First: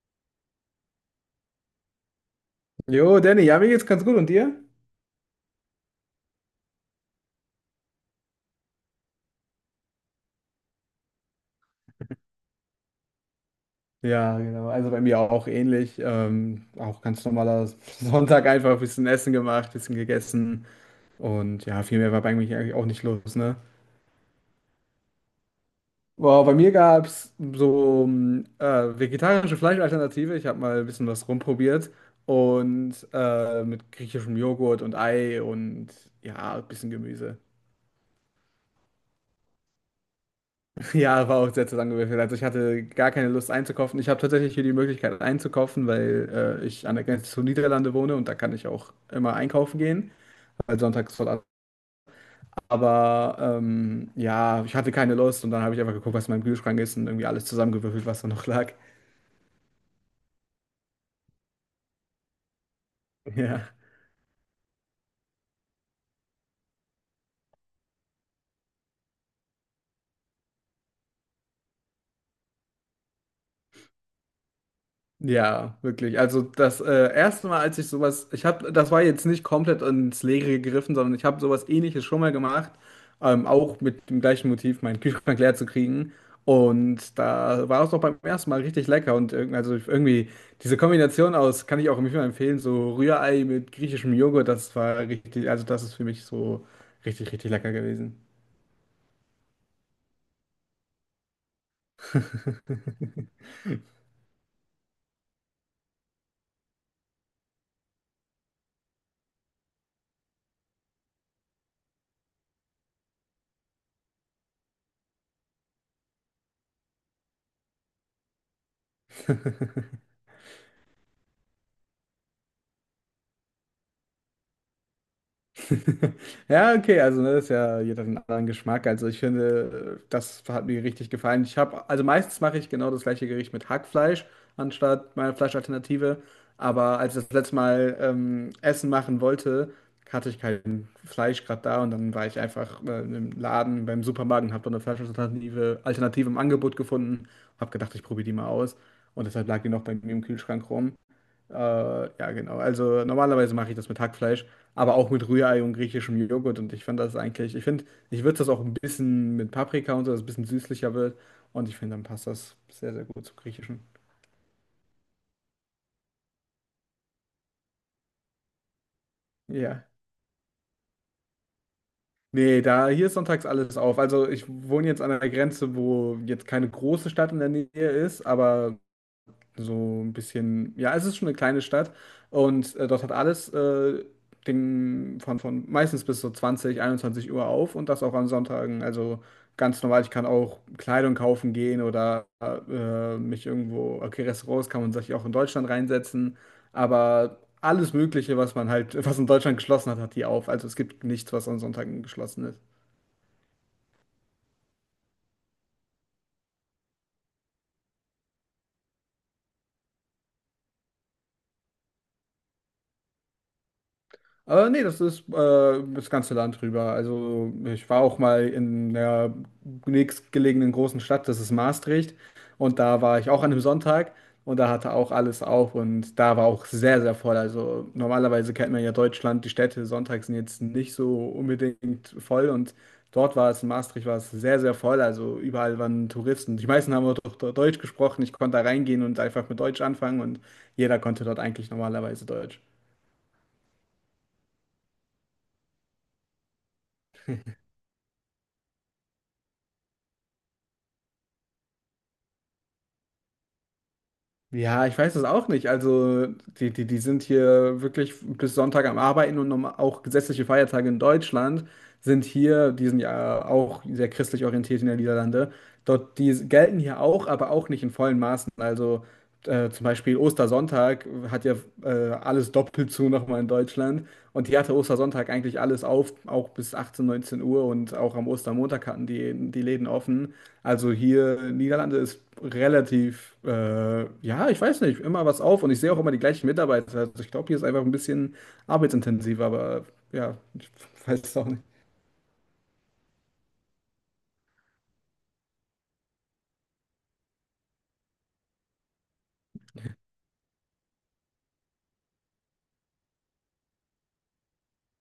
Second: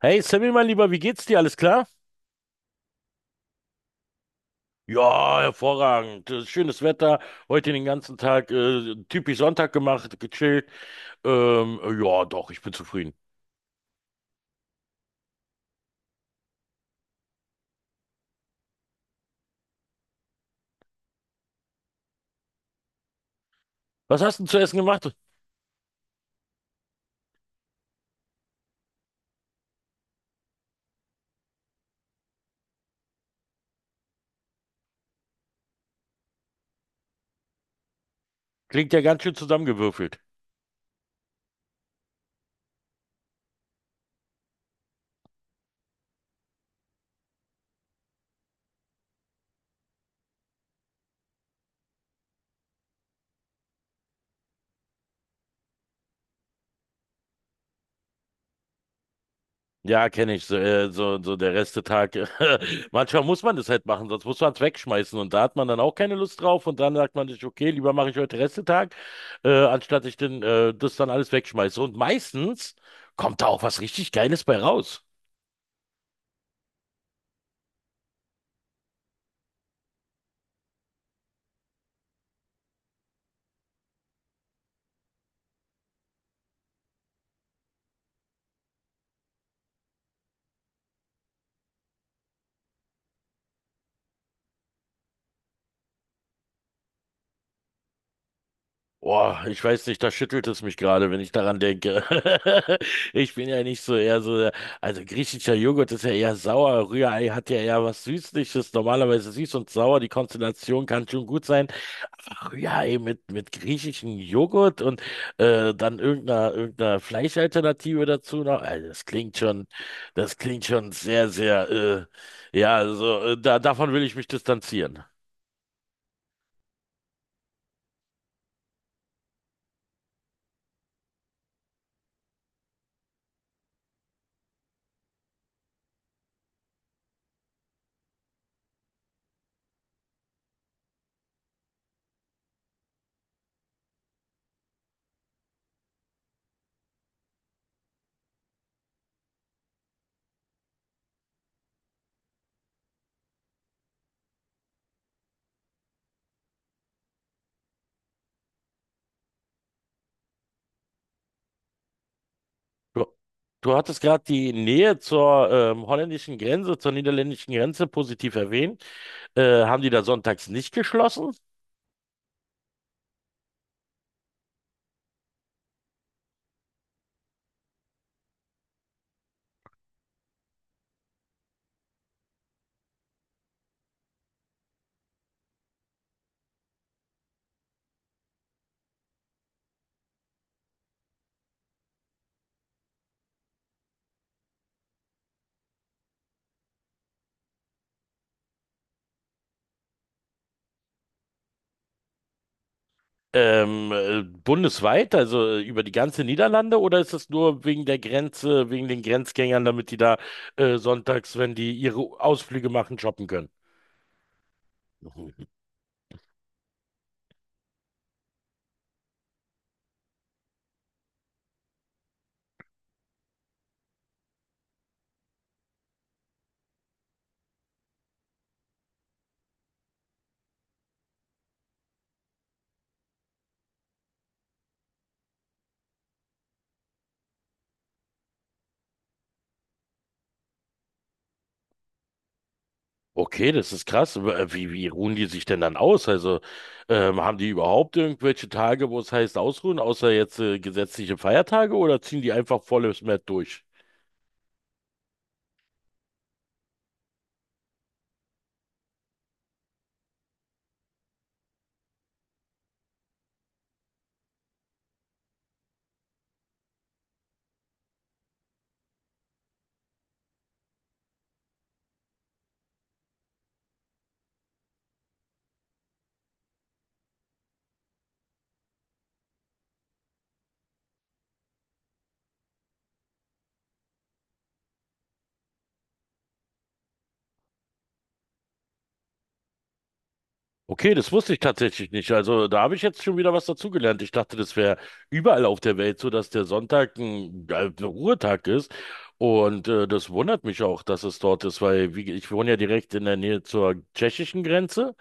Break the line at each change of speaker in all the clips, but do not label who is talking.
Hey Sammy, mein Lieber, wie geht's dir? Alles klar?
Jo, Danny, ja, mir geht's ganz gut. Und dir?
Ja, hervorragend. Schönes Wetter. Heute den ganzen Tag typisch Sonntag gemacht, gechillt. Ja, doch, ich bin zufrieden.
Ja, genau. Also bei mir auch ähnlich. Auch ganz normaler Sonntag einfach ein bisschen Essen gemacht, bisschen gegessen. Und ja, viel mehr war bei mir eigentlich auch nicht los, ne?
Was hast du denn zu essen gemacht?
Boah, bei mir gab es so vegetarische Fleischalternative. Ich habe mal ein bisschen was rumprobiert. Und mit griechischem Joghurt und Ei und ja, ein bisschen Gemüse.
Klingt ja ganz schön zusammengewürfelt.
Ja, war auch sehr zusammengewürfelt. Also ich hatte gar keine Lust einzukaufen. Ich habe tatsächlich hier die Möglichkeit einzukaufen, weil ich an der Grenze zu Niederlande wohne und da kann ich auch immer einkaufen gehen, weil sonntags voll ab. Aber ja, ich hatte keine Lust und dann habe ich einfach geguckt, was in meinem Kühlschrank ist und irgendwie alles zusammengewürfelt, was da noch lag.
Ja, kenne ich. So der Restetag. Manchmal muss man das
Ja.
halt machen, sonst muss man es wegschmeißen. Und da hat man dann auch keine Lust drauf. Und dann sagt man sich, okay, lieber mache ich heute Restetag, anstatt ich denn, das dann alles wegschmeiße. Und meistens kommt da auch was richtig Geiles bei raus.
Ja, wirklich. Also das erste Mal, als ich sowas, ich habe, das war jetzt nicht komplett ins Leere gegriffen, sondern ich habe sowas Ähnliches schon mal gemacht, auch mit dem gleichen Motiv, meinen Kühlschrank leer zu kriegen. Und da war es doch beim ersten Mal richtig lecker und also irgendwie diese Kombination aus, kann ich auch immer empfehlen, so Rührei mit griechischem Joghurt, das war richtig, also das ist für mich so richtig, richtig lecker gewesen.
Boah, ich weiß nicht, da schüttelt es mich gerade, wenn ich daran denke. Ich bin ja nicht so eher so, also griechischer Joghurt ist ja eher sauer, Rührei hat ja eher was Süßliches, normalerweise süß und sauer, die Konstellation kann schon gut sein, ja, ey, mit griechischem Joghurt und dann irgendeiner Fleischalternative dazu noch. Also das klingt schon sehr, ja, also davon will ich mich distanzieren.
Ja, okay, also ne, das ist ja jeder hat einen anderen Geschmack. Also ich finde, das hat mir richtig gefallen. Ich habe, also meistens mache ich genau das gleiche Gericht mit Hackfleisch anstatt meiner Fleischalternative. Aber als ich das letzte Mal Essen machen wollte, hatte ich kein Fleisch gerade da und dann war ich einfach im Laden beim Supermarkt und habe dann eine Fleischalternative Alternative im Angebot gefunden. Habe gedacht, ich probiere die mal aus und deshalb lag die noch bei mir im Kühlschrank rum. Ja, genau. Also normalerweise mache ich das mit Hackfleisch, aber auch mit Rührei und griechischem Joghurt. Und ich finde das eigentlich, ich finde, ich würze das auch ein bisschen mit Paprika und so, dass es ein bisschen süßlicher wird. Und ich finde, dann passt das sehr,
Du,
sehr gut zum
du
Griechischen.
hattest gerade die Nähe zur holländischen Grenze, zur niederländischen Grenze positiv erwähnt. Haben
Ja.
die da sonntags nicht geschlossen?
Nee, da hier ist sonntags alles auf. Also ich wohne jetzt an einer Grenze, wo jetzt keine große Stadt in der Nähe ist, aber so ein bisschen, ja, es ist schon eine kleine Stadt und dort hat alles den, von meistens bis so 20, 21 Uhr auf und das auch an Sonntagen. Also ganz normal, ich kann auch Kleidung kaufen gehen oder mich irgendwo, okay, Restaurants kann man sich auch in Deutschland reinsetzen, aber alles Mögliche, was man halt, was in Deutschland geschlossen hat, hat die auf. Also es gibt nichts, was an Sonntagen geschlossen ist.
Bundesweit, also über die ganze Niederlande, oder ist es nur wegen der Grenze, wegen den Grenzgängern, damit die da sonntags, wenn die ihre Ausflüge machen, shoppen können?
Nee, das ist
Mhm.
das ganze Land rüber. Also ich war auch mal in der nächstgelegenen großen Stadt, das ist Maastricht. Und da war ich auch an einem Sonntag und da hatte auch alles auf und da war auch sehr, sehr voll. Also normalerweise kennt man ja Deutschland, die Städte sonntags sind jetzt nicht so unbedingt voll und dort war es, in Maastricht war es sehr, sehr voll. Also überall waren Touristen. Die meisten haben auch doch Deutsch gesprochen. Ich konnte da reingehen und einfach mit Deutsch anfangen und jeder konnte dort eigentlich normalerweise Deutsch.
Okay, das ist krass. Aber, wie, wie ruhen die sich denn dann aus? Also haben die überhaupt irgendwelche Tage, wo es heißt ausruhen, außer jetzt gesetzliche Feiertage, oder ziehen die einfach volles Mett durch?
Ja, ich weiß es auch nicht. Also, die sind hier wirklich bis Sonntag am Arbeiten und auch gesetzliche Feiertage in Deutschland sind hier, die sind ja auch sehr christlich orientiert in den Niederlande. Dort, die gelten hier auch, aber auch nicht in vollen Maßen. Also, zum Beispiel Ostersonntag hat ja alles doppelt zu nochmal in Deutschland. Und die hatte Ostersonntag eigentlich alles auf, auch bis 18, 19 Uhr und auch am Ostermontag hatten die Läden offen. Also hier in Niederlande ist relativ, ja, ich weiß nicht, immer was auf und ich sehe auch immer die gleichen Mitarbeiter. Also ich glaube, hier ist einfach ein bisschen arbeitsintensiver, aber ja, ich
Okay, das
weiß
wusste
es
ich
auch nicht.
tatsächlich nicht. Also da habe ich jetzt schon wieder was dazugelernt. Ich dachte, das wäre überall auf der Welt so, dass der Sonntag ein Ruhetag ist. Und das wundert mich auch, dass es dort ist, weil wie, ich wohne ja direkt in der Nähe zur tschechischen Grenze.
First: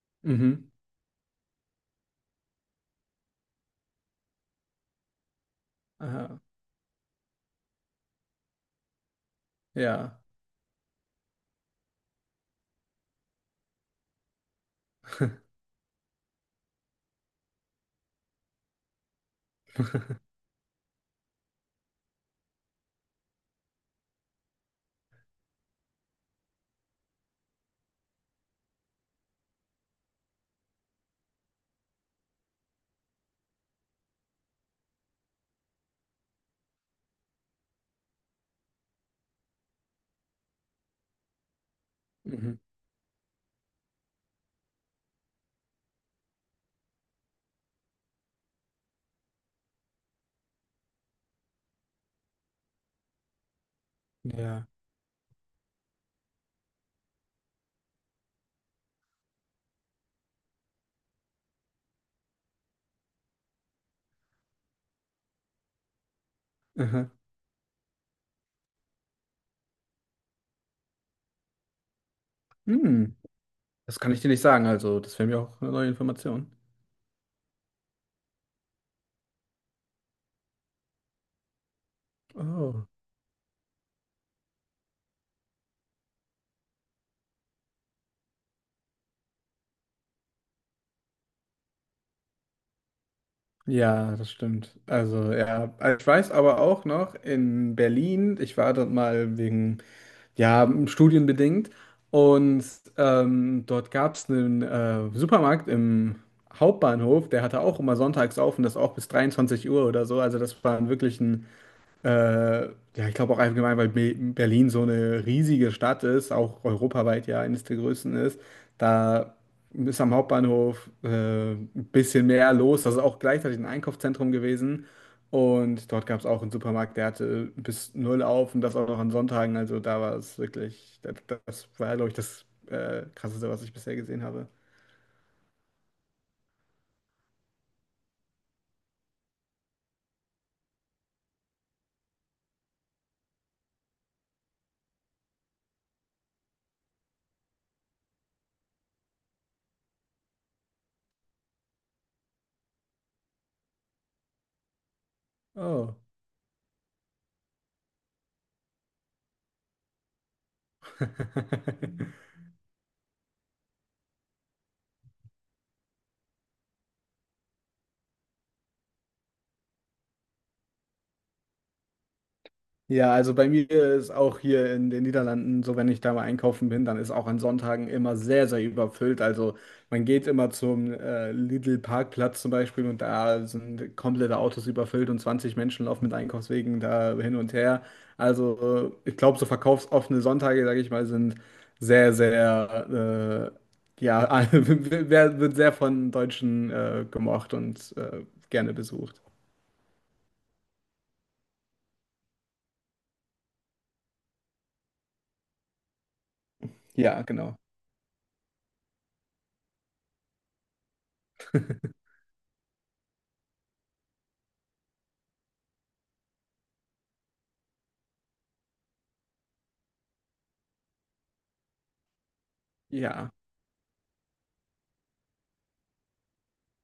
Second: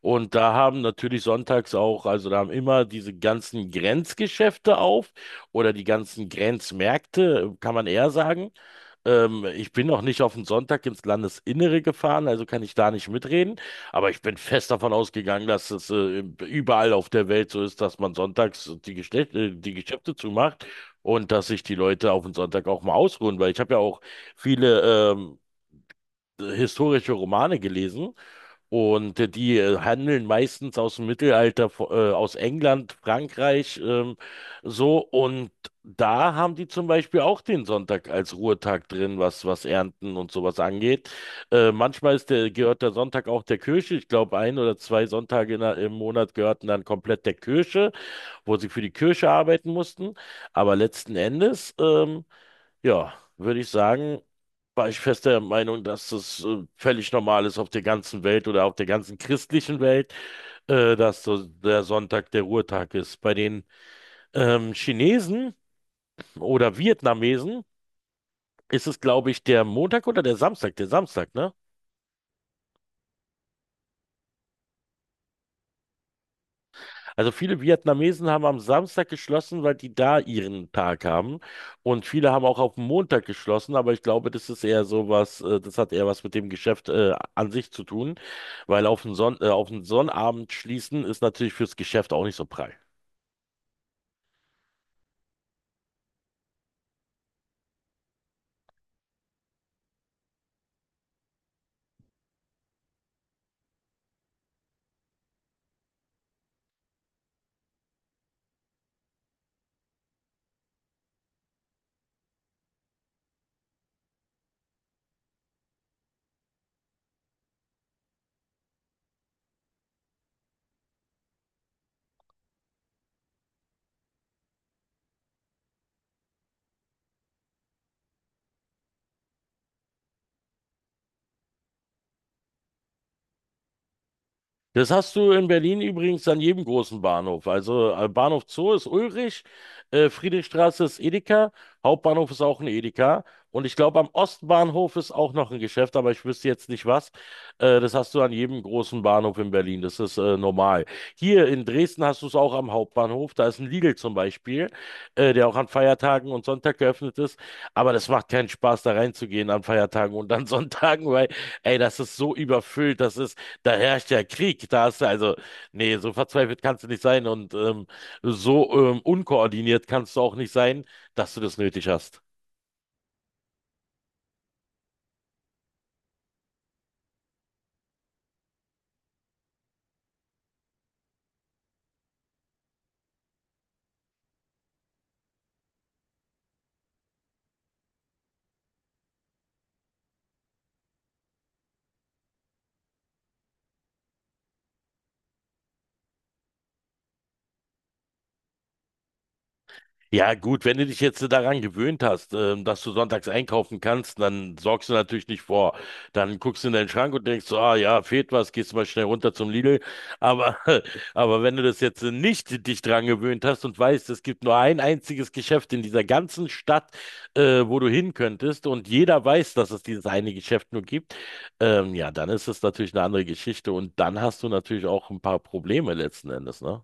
Und da
Mhm.
haben natürlich sonntags auch, also da haben immer diese ganzen Grenzgeschäfte auf oder die ganzen
Aha.
Grenzmärkte, kann man eher sagen. Ich bin noch
Ja.
nicht auf den Sonntag ins Landesinnere gefahren, also kann ich da nicht mitreden. Aber ich bin fest davon ausgegangen, dass es überall auf der Welt so ist, dass man sonntags die Geschäfte zumacht und dass sich die Leute auf den Sonntag auch mal ausruhen. Weil ich habe ja auch viele ähm, historische Romane gelesen und die handeln meistens aus dem Mittelalter, aus England, Frankreich, so. Und da haben die zum Beispiel auch den Sonntag als Ruhetag drin, was Ernten und sowas angeht. Manchmal
Mhm.
gehört der Sonntag auch der Kirche. Ich glaube, ein oder zwei Sonntage im Monat gehörten dann komplett der Kirche, wo sie für die Kirche arbeiten mussten. Aber letzten Endes. Ja, würde ich sagen,
Ja.
war ich fest der Meinung, dass es völlig normal ist auf der ganzen Welt oder auf der ganzen christlichen Welt, dass so der Sonntag der Ruhetag ist. Bei den Chinesen oder
Aha.
Vietnamesen ist es, glaube ich, der Montag oder der Samstag, ne?
Hm. Das kann ich dir nicht sagen, also das wäre mir auch eine neue Information.
Also viele Vietnamesen haben am Samstag geschlossen, weil die da ihren Tag haben. Und viele haben auch auf den
Oh.
Montag geschlossen, aber ich glaube, das ist eher so was, das hat eher was mit dem Geschäft an sich zu tun, weil auf den Sonnabend schließen ist natürlich fürs Geschäft auch nicht so prall.
Ja, das stimmt. Also ja, ich weiß aber auch noch in Berlin, ich war dort mal wegen, ja, studienbedingt und dort gab es einen Supermarkt im Hauptbahnhof, der hatte auch immer sonntags auf und das auch bis 23 Uhr oder so. Also das war wirklich ein äh, ja, ich glaube auch allgemein, weil Be Berlin so eine riesige Stadt ist, auch europaweit ja eines der größten ist, da ist am Hauptbahnhof ein bisschen mehr los. Das ist auch gleichzeitig ein Einkaufszentrum gewesen. Und dort gab es auch einen Supermarkt, der hatte bis 0 auf und das auch noch an Sonntagen. Also da war es wirklich, das war, glaube ich, das Krasseste, was ich bisher gesehen habe.
Das hast du in Berlin übrigens an jedem großen Bahnhof. Also Bahnhof Zoo ist Ulrich, Friedrichstraße ist Edeka, Hauptbahnhof ist auch ein Edeka. Und ich glaube, am Ostbahnhof ist auch noch ein Geschäft, aber ich wüsste jetzt nicht was. Das hast du an jedem großen Bahnhof in Berlin. Das ist normal. Hier in Dresden hast du es auch am Hauptbahnhof. Da ist ein Lidl zum Beispiel, der auch an
Oh.
Feiertagen und Sonntag geöffnet ist. Aber das macht keinen Spaß, da reinzugehen an Feiertagen und an Sonntagen, weil, ey, das ist so überfüllt. Das ist da herrscht ja Krieg. Da hast du also, nee, so verzweifelt kannst du nicht sein und unkoordiniert kannst du auch nicht sein, dass du das nötig hast.
Ja, also bei mir ist auch hier in den Niederlanden so, wenn ich da mal einkaufen bin, dann ist auch an Sonntagen immer sehr, sehr überfüllt. Also man geht immer zum Lidl-Parkplatz zum Beispiel und da sind komplette Autos überfüllt und 20 Menschen laufen mit Einkaufswegen da hin und her. Also ich glaube, so verkaufsoffene Sonntage, sage ich mal, sind sehr, sehr, ja, wird sehr von Deutschen gemocht und gerne besucht.
Ja, gut, wenn du dich jetzt daran gewöhnt hast, dass du sonntags einkaufen kannst, dann sorgst du natürlich nicht vor. Dann guckst du in deinen Schrank
Ja,
und denkst
genau.
so, ah ja, fehlt was, gehst mal schnell runter zum Lidl. Aber, aber wenn du das jetzt nicht dich daran gewöhnt hast und weißt, es gibt nur ein einziges Geschäft in dieser ganzen Stadt, wo du hin könntest und jeder weiß, dass es dieses eine Geschäft nur gibt, ja, dann ist es natürlich eine andere
Ja.
Geschichte und dann hast du natürlich auch ein paar Probleme letzten Endes, ne?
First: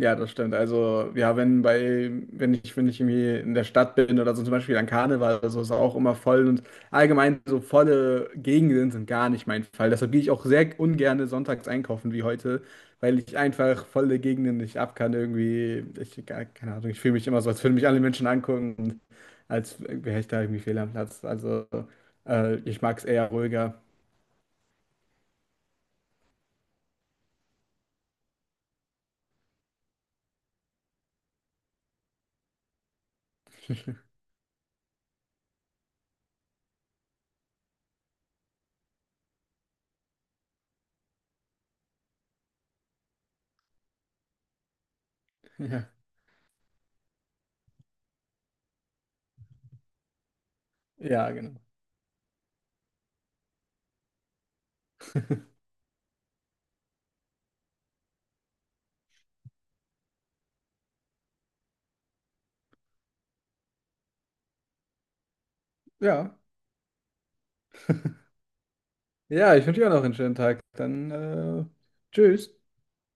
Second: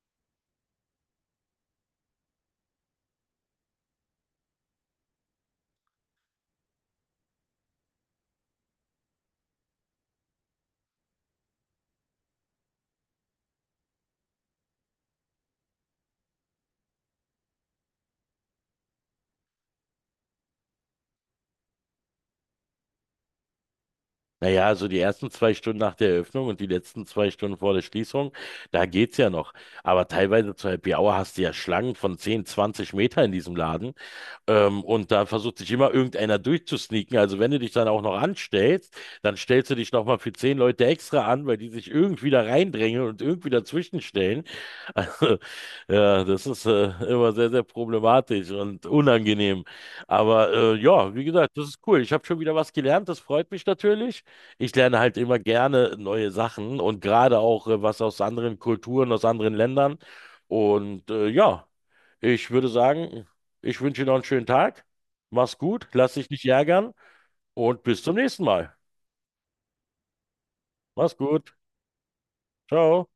Ja, das stimmt. Also, ja, wenn ich irgendwie in der Stadt bin oder so zum Beispiel an Karneval oder so, ist auch immer voll und allgemein so volle Gegenden sind gar nicht mein Fall. Deshalb gehe ich auch sehr ungern sonntags einkaufen wie heute, weil ich einfach volle Gegenden nicht ab kann irgendwie. Keine Ahnung, ich fühle mich immer so, als würden mich alle Menschen angucken und als wäre ich da irgendwie fehl am Platz. Also, ich mag es eher ruhiger.
Naja, also die ersten zwei Stunden nach der Eröffnung und die letzten zwei Stunden vor der Schließung, da geht's ja noch. Aber teilweise zur Happy Hour hast du ja Schlangen von 10, 20 Meter in diesem Laden. Und da versucht sich immer irgendeiner durchzusneaken. Also wenn du dich dann auch noch anstellst, dann stellst du dich nochmal für 10 Leute extra an, weil die sich irgendwie da reindrängen und irgendwie dazwischenstellen. Also,
Ja.
ja, das ist immer sehr, sehr problematisch und unangenehm. Aber ja, wie
Ja,
gesagt,
genau.
das ist cool. Ich habe schon wieder was gelernt, das freut mich natürlich. Ich lerne halt immer gerne neue Sachen und gerade auch was aus anderen Kulturen, aus anderen Ländern. Und ja, ich würde sagen, ich wünsche dir noch einen schönen Tag. Mach's gut, lass dich
Ja.
nicht ärgern und bis zum nächsten Mal.
Ja, ich wünsche dir auch noch einen schönen Tag. Dann,
Mach's gut.
tschüss.
Ciao.